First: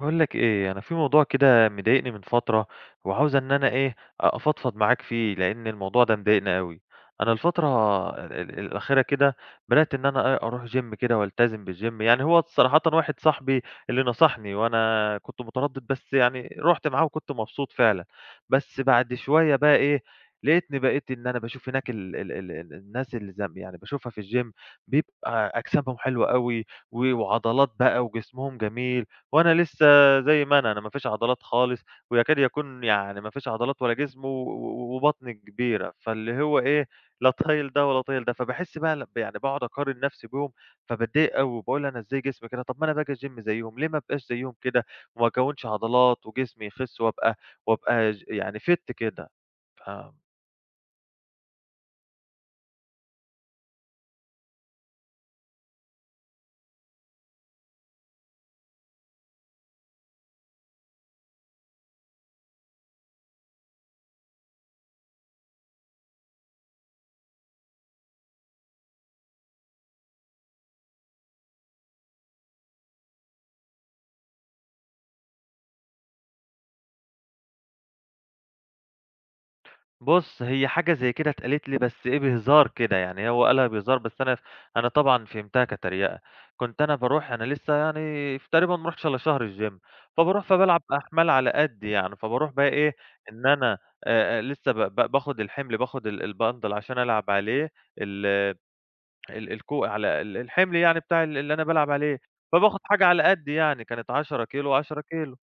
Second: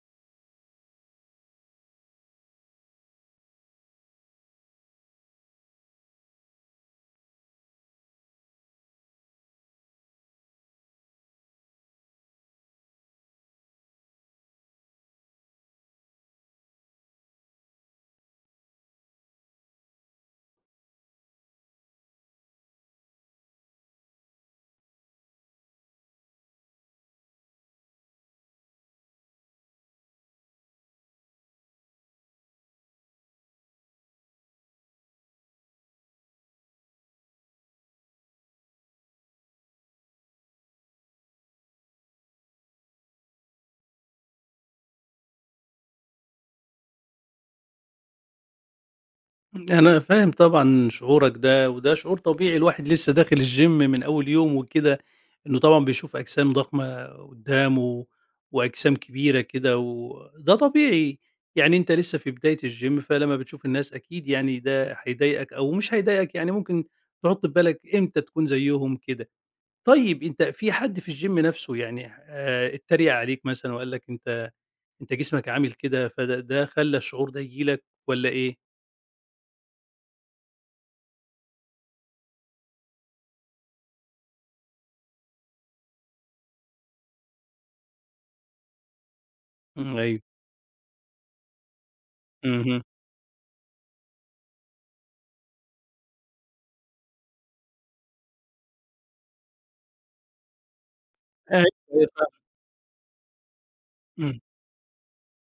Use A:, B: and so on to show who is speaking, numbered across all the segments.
A: باقول لك إيه أنا في موضوع كده مضايقني من فترة وعاوز إن أنا إيه أفضفض معاك فيه؛ لأن الموضوع ده مضايقني أوي. أنا الفترة ال الأخيرة كده بدأت إن أنا إيه أروح جيم كده وألتزم بالجيم يعني هو صراحةً واحد صاحبي اللي نصحني وأنا كنت متردد بس يعني رُحت معاه وكنت مبسوط فعلًا، بس بعد شوية بقى إيه لقتني بقيت إن أنا باشوف هناك ال ال ال الناس اللي زم يعني باشوفها في الجيم بيبقى أجسامهم حلوة أوي و وعضلات بقى وجسمهم جميل وأنا لسه زي ما أنا، أنا ما فيش عضلات خالص ويكاد يكون يعني ما فيش عضلات ولا جسم و وبطني كبيرة فاللي هو إيه لا طايل ده ولا طايل ده. فباحس بقى يعني باقعد أقارن نفسي بيهم فباتضايق أوي وباقول أنا إزاي جسمي كده! طب ما أنا باجي الجيم زيهم، ليه ما ابقاش زيهم كده وما أكوّنش عضلات وجسمي يخس وأبقى وأبقى ج يعني fit كده. ف
B: أنا فاهم طبعًا شعورك ده وده شعور طبيعي، الواحد لسه داخل الجيم من أول يوم وكده إنه طبعًا بيشوف أجسام ضخمة قدامه وأجسام كبيرة كده وده طبيعي يعني أنت لسه في بداية الجيم فلمّا بتشوف الناس أكيد يعني ده هيضايقك أو مش هيضايقك يعني ممكن تحط في بالك إمتى تكون زيهم كده. طيب أنت في حد في الجيم نفسه يعني اتريق عليك مثلًا وقال لك: "أنت أنت جسمك عامل كده" فده ده خلّى الشعور ده ييجي لك والّا إيه؟
A: بُص، هي حاجة زي كده اتقالت لي بس إيه، بهزار كده. يعني هو قالها بهزار، بس أنا ف أنا طبعًا فهمتها كتريقة. كنت أنا باروح أنا لسّه يعني تقريبًا ما رُحتش إلّا شهر الgym،
B: إمم، أيوه.
A: فباروح فبالعب أحمال على قَدّي يعني، فابروح بقي
B: اهم.
A: إيه، إن أنا آآ لسّه ب ب باخُد الحِمل، باخُد ال الBundle عشان ألعب عليه ال ال الكو على ال الحِمل يعني بتاع ال اللي أنا بالعب عليه،
B: [unintelligible]
A: فباخُد حاجة على قَدّي يعني، كانت
B: إمم.
A: 10 كيلو و10 كيلو.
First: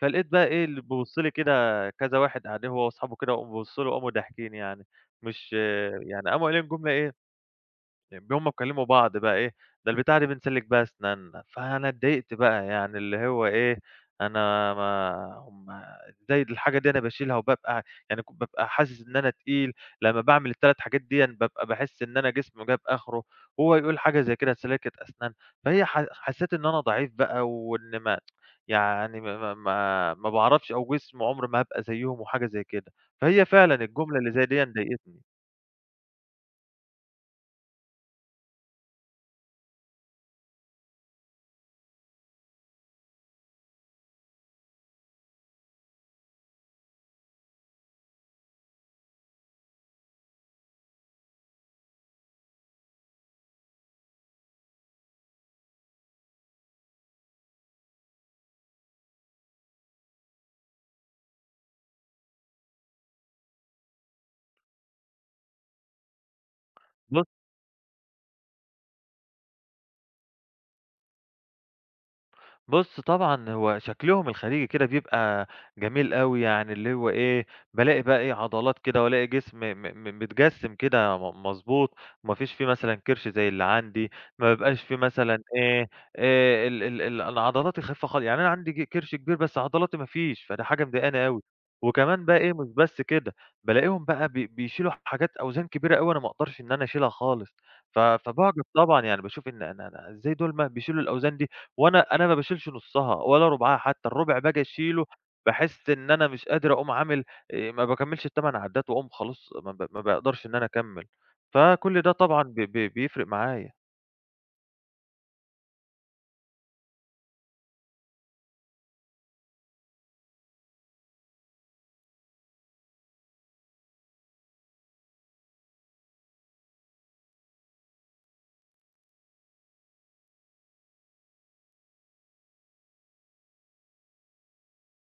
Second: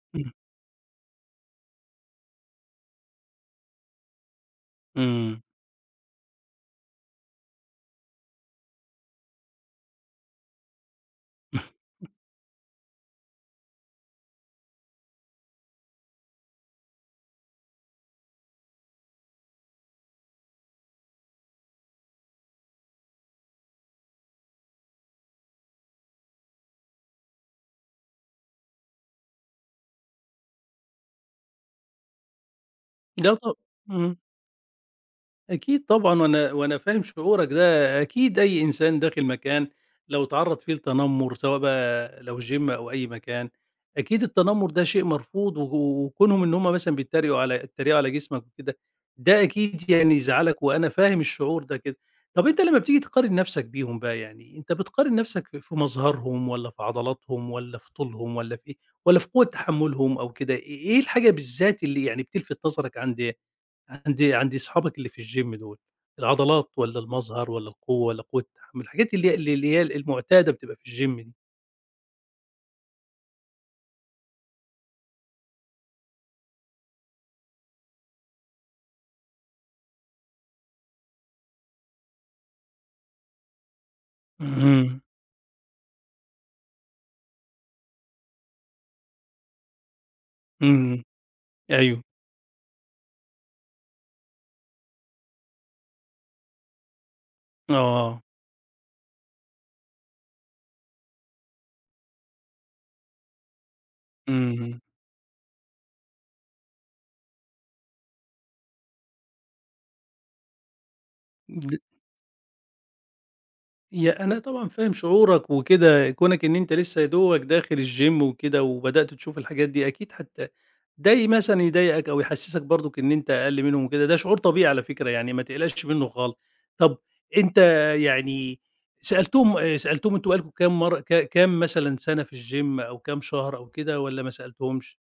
A: فلقيت
B: إمم.
A: بقى إيه، اللي بيبُص لي كده كذا واحد قاعدين هو واصحابه كده وقاموا بصّوا لي وقاموا ضاحكين يعني.
B: إمم.
A: مش يعني قاموا قايلين جملة إيه، إن هم بيكلّموا بعض بقى إيه "ده البتاعة ديه بنسلِّك بيها أسنانّا." فأنا اتضايقت بقى يعني اللي هو إيه، أنا ما هم إزاي الحاجة دي أنا باشيلها وبابقى يعني بابقى حاسِس إن أنا تقيل، لمّا باعمل ال3 حاجات ديًا، بابقى باحِس إن أنا جسمي جاب آخره، وهو يقول حاجة زي كده سلّاكة أسنان. فهي ح حسّيت إن أنا ضعيف بقى وإن ما يعني ما ما ما ما باعرفش أو جسمي عُمري ما هابقى زيّهم وحاجة زي كده. فهي
B: [unintelligible]
A: فعلًا
B: إمم.
A: الجملة اللي زي ديًا ضايقتني.
B: أكيد طبعًا، وأنا وأنا فاهم شعورك ده. أكيد أي إنسان داخِل مكان لو اتعرَّض فيه لتنمُّر سواء بقى لو gym أو أي مكان، أكيد التنمُّر ده شيء مرفوض و وكونهم إن هم مثلًا بيتّريقوا على بيتّريقوا على جسمك وكده، ده أكيد يعني يزعّلك وأنا فاهم الشعور ده كده. طب أنت لمّا بتيجي تقارن نَفْسك بيهم بقى يعني أنت بتقارن نَفْسك في في مظهرهم والّا في عضلاتهم والّا في طولهم والّا في والّا في قوة تحمُّلهم أو كده، إيه إيه الحاجة بالذات اللي يعني بتلفِت نظرك عند عند عند اصحابك اللي في الgym دول، العضلات والّا
A: بُص
B: المظهر والّا القوة والّا قوة التحمُّل؟ الحاجات اللي هي اللي اللي هي المُعتادة بتبقى في الgym دي.
A: بُص، طبعًا هو شكلهم الخارجي كده بيبقى جميل أوي يعني اللي هو إيه، بالاقي بقى إيه، عضلات كده وألاقي جسم م م م متجسِّم كده م مضبوط. ما فيش فيه مثلًا كِرش زي اللي عندي، ما بيبقاش في
B: اهم.
A: مثلًا إيه، آآ ال ال ال العضلات الخفيفة خال يعني أنا عندي ج كِرش كبير، بس عضلاتي ما فيش، فده حاجة
B: إمم.
A: مضايقاني أوي.
B: أيوه.
A: وكمان بقى إيه مش بس كده، بالاقيهم بقى ب بيشيلوا حاجات أوزان كبيرة أوي أنا ما أقدرش إن أنا أشيلها خالص، ف
B: آه.
A: فباعجَب طبعًا. يعني باشوف إن أنا أنا إزاي دول ما بيشيلوا الأوزان دي وأنا أنا ما باشيلش نُصّها ولا رُبعها حتّى، الربُع باجي
B: اهم.
A: أشيله باحِس إن أنا مش قادر أقوم عامل آآ ما باكمّلش ال8 عدّات وأقوم خلاص، ما ب ما باقدرش إن أنا أكمّل،
B: ل
A: فكل ده طبعًا ب ب بيفرق معايا.
B: يا أنا طبعًا فاهم شعورك وكده، كونك إن أنت لسّه يا دوبك لسّه داخل الgym وكده وبدأت تشوف الحاجات دي، أكيد هت ده ي مثلًا يضايقك أو يحسِّسك برضُك إن أنت أقَل منهم وكده، ده شعور طبيعي على فكرة، يعني ما تقلقش منّه خالص. طَب أنت يعني سألتهم سألتهم أنتم بقى لكم كام مرّة ك كام مثلًا سَنة في الgym أو كام شهر أو كده، والّا ما سألتهمش؟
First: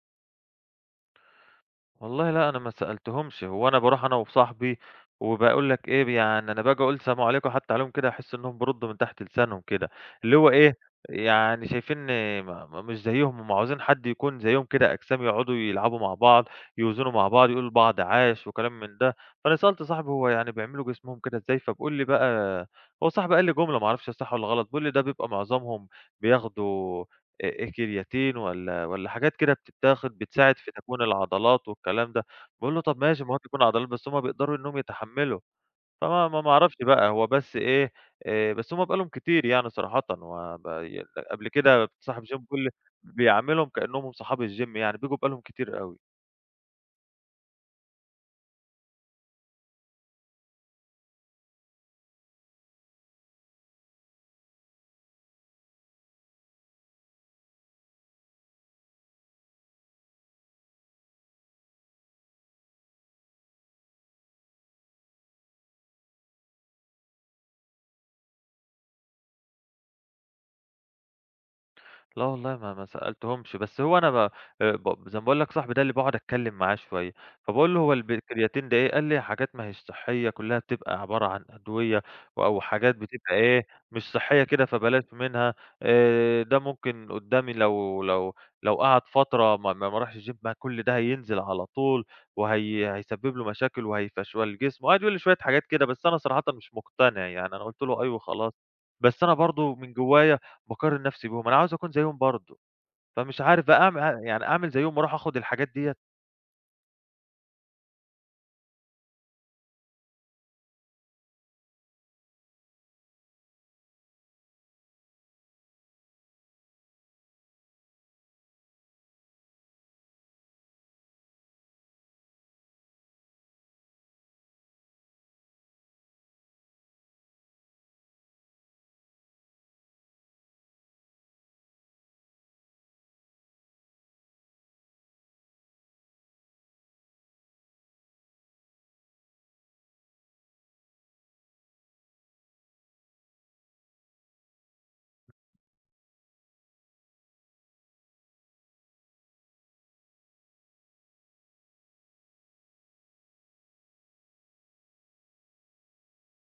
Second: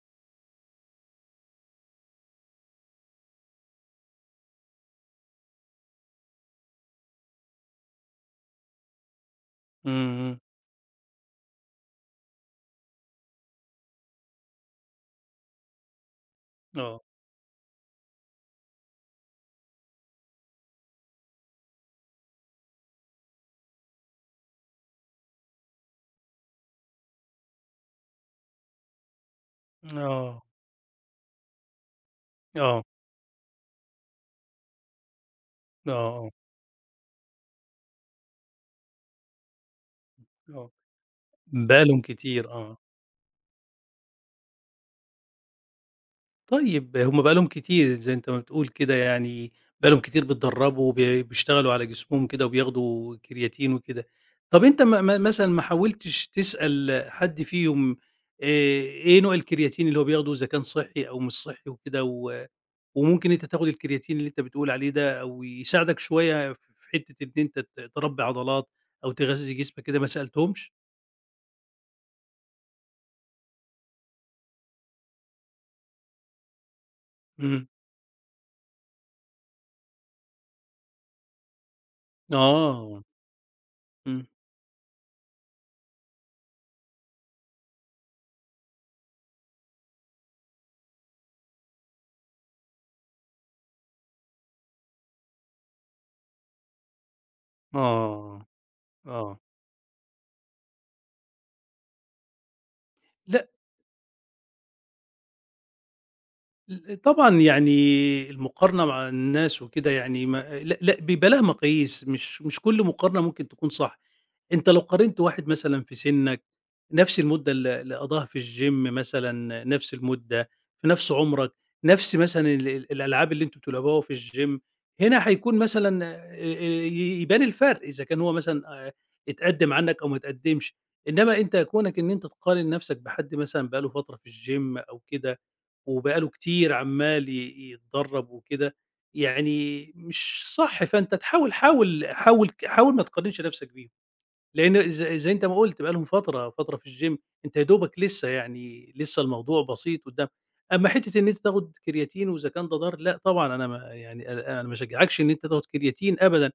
A: والله لا، أنا ما سألتهمش، هو أنا بارُوح أنا وصاحبي، وباقول لك إيه، يعني أنا باجي أقول سلام عليكُم حتى عليهم كده، أحس انهم بيرُدُّوا من تحت لسانهم كده، اللي
B: امم.
A: هو إيه، يعني شايفِيني م مش زيهم، هُم عايزين حد يكون زيهم كده، أجسام، يقعُدوا يلعبوا مع بعض،
B: آه.
A: يوزَنوا مع بعض، يقولوا لبعض عاش وكلام من ده. فأنا سألت صاحبي، هو يعني بيعملوا جسمهم كده إزاي؟ فبيقول لي بقى، هو صاحبي قال لي جملة، ما أعرفش هي صح والّا غلط، بيقول لي: "ده بيبقى معظمهم بياخُدوا أ أ كرياتين والّا والّا حاجات كده بتتاخَد،
B: آه.
A: بتساعِد في تكوين العضلات والكلام ده." باقول له:
B: آه.
A: "طب ماشي المهم يكون عضلات، بس هُم بيقدَروا إنَّهُم يتحمَّلوا."
B: آه،
A: فما
B: آه.
A: ما أعرَفش بقى، هو بس إيه، آآ، بس هُم بقى لهم كتير يعني صراحةً، وب
B: آه،
A: ي قبل
B: بقى
A: كده
B: لهم
A: صاحب الgym،
B: كتير،
A: بيقل لي
B: آه.
A: بيعاملهم كأنَّهُم هُم صحاب الgym، يعني بييجوا بقى لهم كتير أوي.
B: طيب، هُم بقى لهم كتير، زي أنتَ ما بتقول كده يعني، بقى لهم كتير بيتدرَّبوا، ب بيشتغَلوا على جسمهم كده وبياخُدوا كرياتين وكده. طَب أنتَ م م مثلًا ما حاوَلتِش تسأَل حد فيهُم، آآ، إيه نوع الكرياتين اللي هو بياخُدوه، إذا كان صحِّي أو مش صحِّي وكده، و وممكن أنتَ تاخُد الكرياتين، اللي أنتَ بتقول عليه ده، أو يساعدك شوية في حتّة إن أنتَ ت تربِّي عضلات أو تغذِّي جسمك كده، ما سألتهمش؟
A: لا والله ما ما سألتهمش، بس هو أنا ب آآ ب زي ما باقول لك صاحبي ده اللي باقعد أتكلّم معاه شوية،
B: إمم.
A: فباقول له: "هو الب الكرياتين ده إيه؟" قال لي: "حاجات ما هيش صحّية كُلّها بتبقى عبارة عن أدوية و أو حاجات
B: آه.
A: بتبقى إيه، مش
B: إمم.
A: صحّية كده، فبلاش منها. آآ ده ممكن قُدّام لو لو لو قعد فترة ما ما ما رَاحش الgym ما كل ده هينزل على طول وهي هيسبِّب له مشاكل وهيفَشْوَل جسمه." وقعد يقول لي شوية حاجات كده، بس أنا صراحةً مش مُقتنع يعني أنا قُلت له: "أَي"
B: آه.
A: وخلاص. بس أنا
B: آه.
A: برضه من جوّايا باقارن نَفْسي بيهم، أنا عاوز أكون زيّهم برضه. فمش
B: لأ
A: عارف بقى أعم ع يعني أعمل زيّهم وأروح آخُد الحاجات ديّة؟
B: ال طبعًا يعني المُقارنة مع الناس وكده يعني ما لأ لأ بيبقى ليها مقاييس، مش مش كل مُقارنة ممكن تكون صح. أنت لو قارنت واحد مثلًا في سِنَّك نَفْس المُدّة اللي اللي قضّاها في الgym مثلًا، نَفْس المُدّة في نَفْس عُمرك، نَفْس مثلًا ال ال الألعاب اللي أنتم بتلعبوها في الgym، هنا هيكون مثلًا آآ آآ ي يبان الفَرْق، إذا كان هو مثلًا آآ اتقدّم عنّك أو ما اتقدمّش. إنّما أنت كونك إن أنت تقارن نفسك بحد مثلًا بقى له فترة في الgym أو كده وبقى له كتير عمّال ي يتدرّب وكده، يعني مش صح. فأنت تحاول حاول -حاول ك حاول ما تقارنش نَفْسك بيهم، لإن ز ز زي أنت ما قُلت بقى لهم فترة، فترة في الgym، أنت يا دوبك لسّه يعني لسّه الموضوع بسيط قُدّام. أمّا حتّة إن أنت تاخُد كرياتين وإذا كان ده ضار، لأ طبعًا أنا ما يعني أنا أنا ما أشجّعكش إن أنت تاخُد كرياتين أبدًا.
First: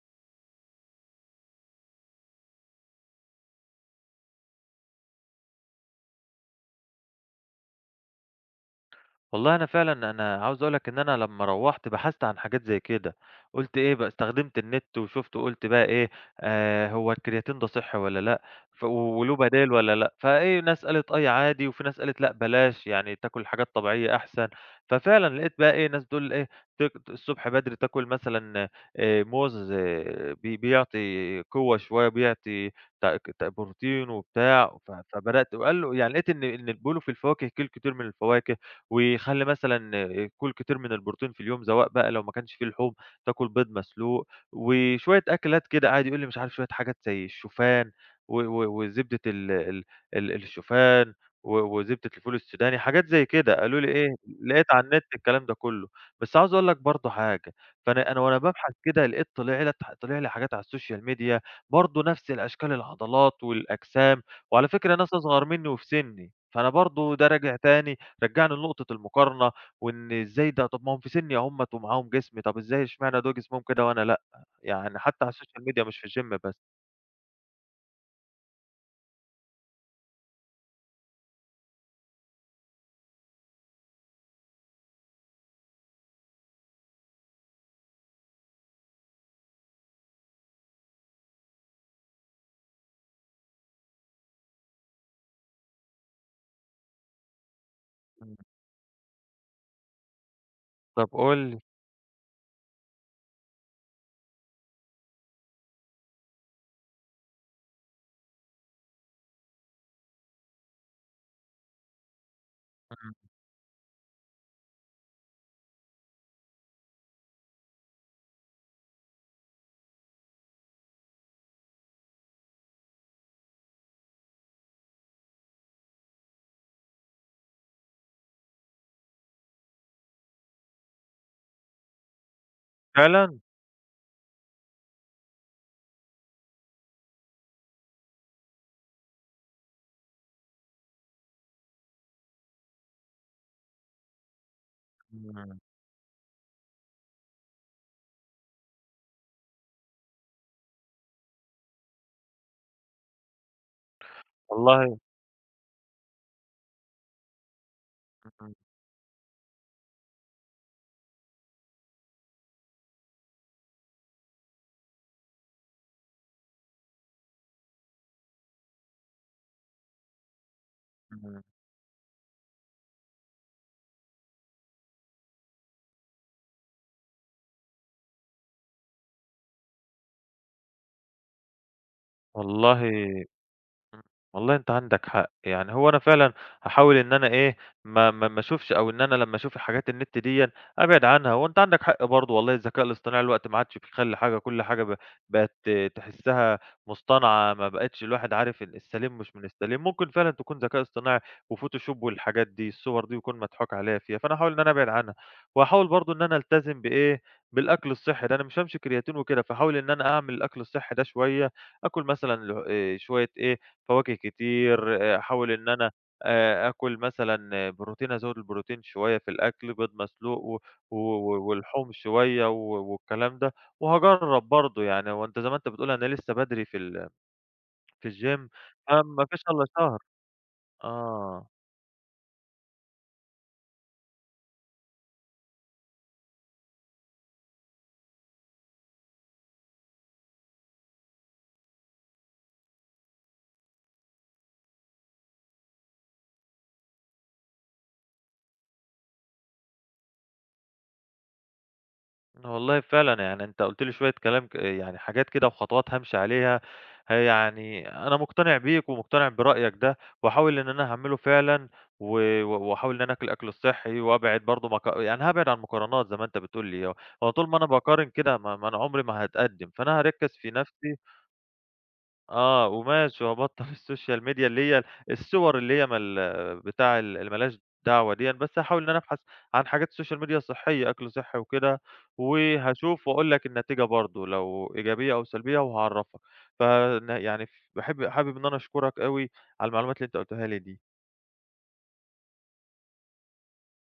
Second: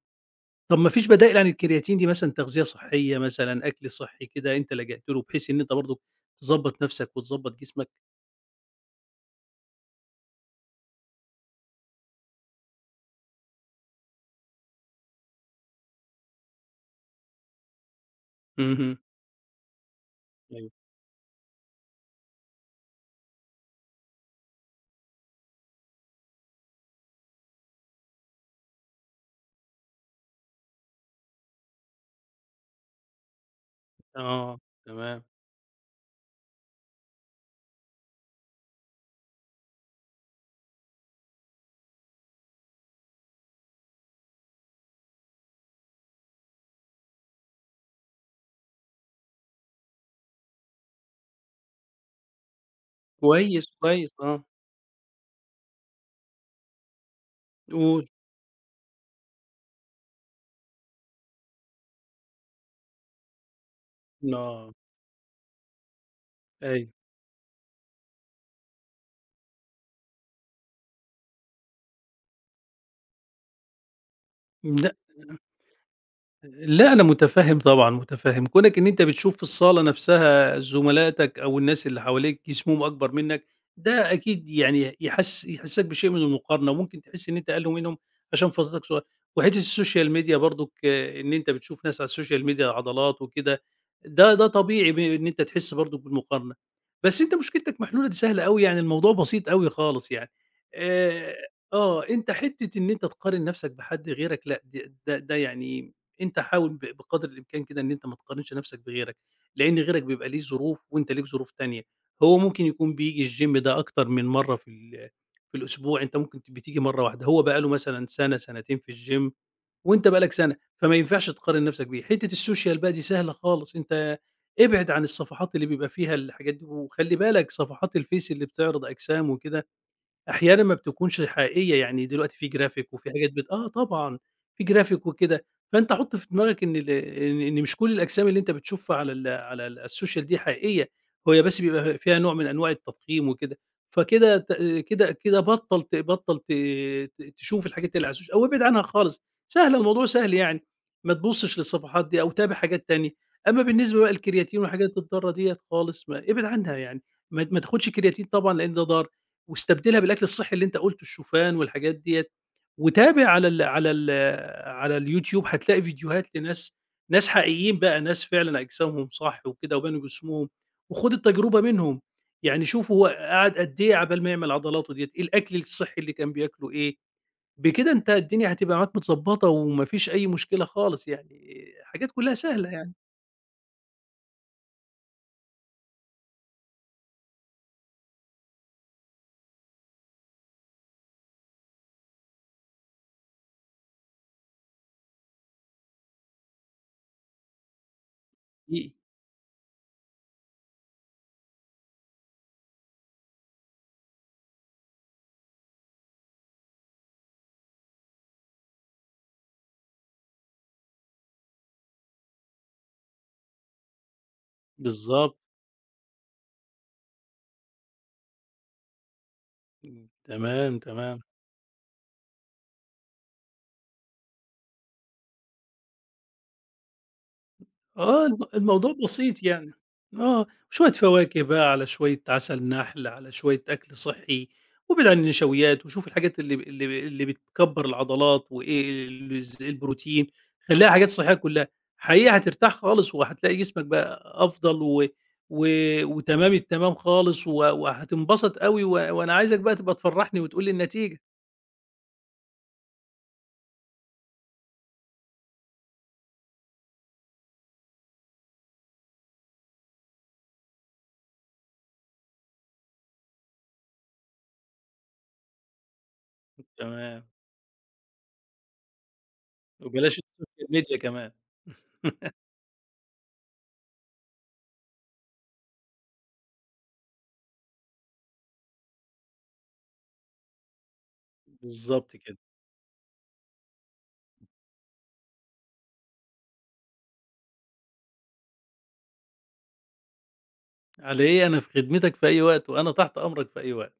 B: طب ما فيش بدائل عن الكرياتين دي مثلًا، تغذية صحّية مثلًا، أكل صحّي كده أنت لجأت له بحيث إن أنت برضه تضبّط نَفْسك وتضبّط جسمك؟
A: والله أنا فعلًا أنا عاوز أقول لك إن أنا لمّا روحت بحثت عن حاجات زي كده، قُلت إيه يبقى استخدمت النت، وشُفت وقُلت بقى إيه آآ هو الكرياتين ده صحي والّا لأ، ف
B: اهم.
A: وله بدايل والّا لأ، فإيه
B: أيوه.
A: ناس قالت أي عادي، وفي ناس قالت لأ، بلاش يعني تاكل حاجات طبيعية أحسن، ففعلًا لقيت بقى إيه ناس بتقول إيه ت الصُّبح بدري تاكل مثلًا آآ موز آآ بي بيعطي قوة شوية، بيعطي ت ت بروتين
B: آه،
A: وبتاع، ف
B: تمام.
A: فبدأت وقال له يعني لقيت إن إن بيقولوا في الفواكه كُل كتير من الفواكه، وخلِّ مثلًا كُل كتير من البروتين في اليوم، سواء بقى لو ما كانش فيه لحوم تاكل بيض مسلوق، وشوية أكلات كده قعد يقول لي مش عارف شوية حاجات زي الشوفان، و و وزبدة ال ال ال الشوفان، و وزبدة الفول السوداني حاجات زي كده،
B: كويس،
A: قالوا لي إيه،
B: كويس، آه.
A: لقيت على النت الكلام ده كُلّه، بس عاوز أقول لك برضو حاجة،
B: قُل.
A: فأنا أنا وأنا بابحث كدا لقيت طِلع لي طِلع لي حاجات على الSocial Media برضو نفس الأشكال العضلات والأجسام، وعلى
B: آه.
A: فكرة ناس أصغر مني وفي سني، فأنا
B: أيوه.
A: برضو ده راجع تاني، رجَّعني لنُقطة المُقارنة، وإن إزاي ده، طب ما هُم في سني أهُمَّة، ومعاهم جسم طب إزاي إشمعنى دول جسمهم كده وأنا لأ؟
B: لأ
A: يعني حتى على الSocial Media مش في الGym بس.
B: لأ، أنا مُتفهم طبعًا، مُتفهم، كونك إن أنت بتشوف في الصالة نفسها زملاتك أو الناس اللي حواليك جسمهم أكبر منك، ده أكيد يعني يحس يحسسك بشيء من المُقارنة، وممكن تحِسّ إن أنت أقل منهم، عشان فترتك صغيرة، وحِتّة الSocial Media برضو، إن أنت بتشوف ناس على الSocial Media عضلات وكده، ده ده طبيعي ب إن أنت تحِسّ برضو بالمقارنة، بس أنت مشكلتك محلولة دي
A: إمم.
B: سهلة أوي يعني الموضوع بسيط أوي خالص يعني،
A: طب
B: آآ
A: قُل لي.
B: آه، أنت حِتّة إن أنت تقارن نفسك بحد غيرك لأ، د د ده يعني أنت حاول ب بقدر الإمكان كده إن أنت ما تقارنش نفسك بغيرك، لإن غيرك بيبقى ليه ظروف، وأنت ليك ظروف تانية؛ هو ممكن يكون
A: إمم.
B: بييجي الGym ده أكتر من مَرّة في ال في الأسبوع، أنت ممكن بتيجي مَرّة واحدة، هو بقى له مثلًا سنة سنتين في الGym وأنت بقى لك سنة، فما ينفعش تقارن نفسك بيه، حِتّة الSocial بقى دي سهلة خالص، أنت ابعد عن الصفحات اللي بيبقى فيها الحاجات دي، وخلِّ بالك صفحات الفيس اللي بتعرض أجسام وكده، أحيانًا ما بتكونش حقيقية، يعني دلوقتي في Graphic وفيه حاجات
A: فعلًا!
B: بت آه، طبعًا في Graphic وكده، فأنت حُط في دماغك إن ال إن إن مش كُلّ الأجسام اللي أنت بتشوفها على ال على ال الSocial دي حقيقية، وهي بس بيبقى فيها نوع من أنواع التضخيم وكده، فكده ت كده كده
A: إمم.
B: بطَّل ت بطَّل ت ت تشوف الحاجات اللي على السوشي أو ابعد عنها خالص، سهلة الموضوع سهل يعني، ما تبُصش للصفحات دي أو تابع حاجات تانية، أما بالنسبة بقى للكرياتين
A: والله!
B: والحاجات الضارة ديّة خالص ما ابعد عنها يعني، ما ما تاخدش كرياتين طبعًا
A: [unintelligible]
B: لأن ده ضار، واستبدلها بالأكل الصحي اللي أنت قُلته الشوفان والحاجات ديّة، وتابع على ال على ال على اليوتيوب هتلاقي فيديوهات لناس ناس حقيقيين بقى ناس فعلًا أجسامهم صح وكده وبنوا جسمهم، وخُد
A: اهم.
B: التجربة منهم، يعني شوف هو قعد قد إيه عقبال ما يعمل عضلاته ديّة، إيه الأكل الصحي اللي كان بياكله إيه، بكده أنت الدنيا هتبقى معاك متضبطة، وما فيش أي مشكلة خالص يعني، حاجات كُلّها سهلة
A: والله
B: يعني.
A: إمم، والله أنت عندك حق، يعني هو أنا فعلًا هاحاول إن أنا إيه ما ما ما أشوفش أو إن أنا لمّا أشوف حاجات النت ديّة أبعد عنها، وأنت عندك حق برضو والله الذكاء الاصطناعي دلوقتي ما عادش بيخلّي حاجة، كُلّ حاجة ب بقيت ت تحِسّها مُصطنعة، ما بقيتش الواحد عارف
B: [unintelligible]
A: السليم مش من السليم، ممكن فعلًا تكون ذكاء اصطناعي وفوتوشوب والحاجات دي، الصور دي يكون مضحوك عليّا فيها، فأنا هاحاول إن أنا أبعد عنها، وهاحاول برضو إن أنا ألتزم بإيه بالأكل الصحي ده، أنا مش هامشي بكرياتين وكده، فهاحاول إن أنا أعمل الأكل الصحي دا شوية، أكُل مثلًا ل آآ شوية إيه فواكه كتير،
B: بالضبط.
A: أحاول إن أنا آآ أكُل مثلًا بروتين، أزوِّد البروتين شوية في الأكل، بيض
B: إمم،
A: مسلوق، و
B: تمام،
A: و
B: تمام.
A: ولحوم شوية، و والكلام ده. وهاجرَّب برضو يعني، هو أنت زي ما أنت بتقول أنا لسه بدري في ال في
B: آه، الم
A: الGym
B: الموضوع
A: ما ما فيش
B: بسيط
A: ألا
B: يعني،
A: شهر.
B: آه، شوية فواكه
A: آه.
B: بقى، على شوية عسل نحل، على شوية أكْل صحي، وابعد عن النشويات، وشوف الحاجات اللي اللي اللي بتكبَّر العضلات، وإيه ال ز البروتين، خلّيها حاجات صحية كُلّها، حقيقي هترتاح خالص، وهتلاقي جسمك بقى أفضل، و و وتمام التمام خالص، و وهتنبسط أوي، و وأنا عايزك بقى تبقى تفرحني وتقول لي النتيجة.
A: أنا والله فعلًا يعني أنت قُلت لي شوية كلام ك يعني حاجات كده وخطوات هامشي عليها، ه يعني أنا مُقتنع بيك، ومُقتنع برأيك ده، وهاحاول إن أنا أعمله فعلًا، و وأحاول إن أنا أكُل الأكل الصحي، وأبعد برضو مق يعني هأبعد عن المقارنات زي ما أنت بتقول لي،
B: تمام.
A: هو طول ما أنا باقارن كده ما ما أنا عُمري ما هاتقدم، فأنا
B: وبلاش
A: هاركز في
B: الSocial
A: نفسي
B: Media كمان.
A: آه، وماشي وأبطَّل الSocial Media اللي هي الصور اللي هي من ال بتاع ال اللي ما لهاش دعوة ديًّا، بس هاحاول إن أنا أبحث عن حاجات Social Media صحية، أكْل صحي وكده،
B: بالضبط كده.
A: وهاشوف وأقول لك النتيجة برضو لو إيجابية أو سلبية وهاعرَّفك، ف ن يعني ف باحب حابب إن أنا أشكرك أوي، على المعلومات اللي أنت قُلتها لي دي.
B: على إيه أنا في خدمتك في أي وقت، وأنا تحت أمرك في أي وقت.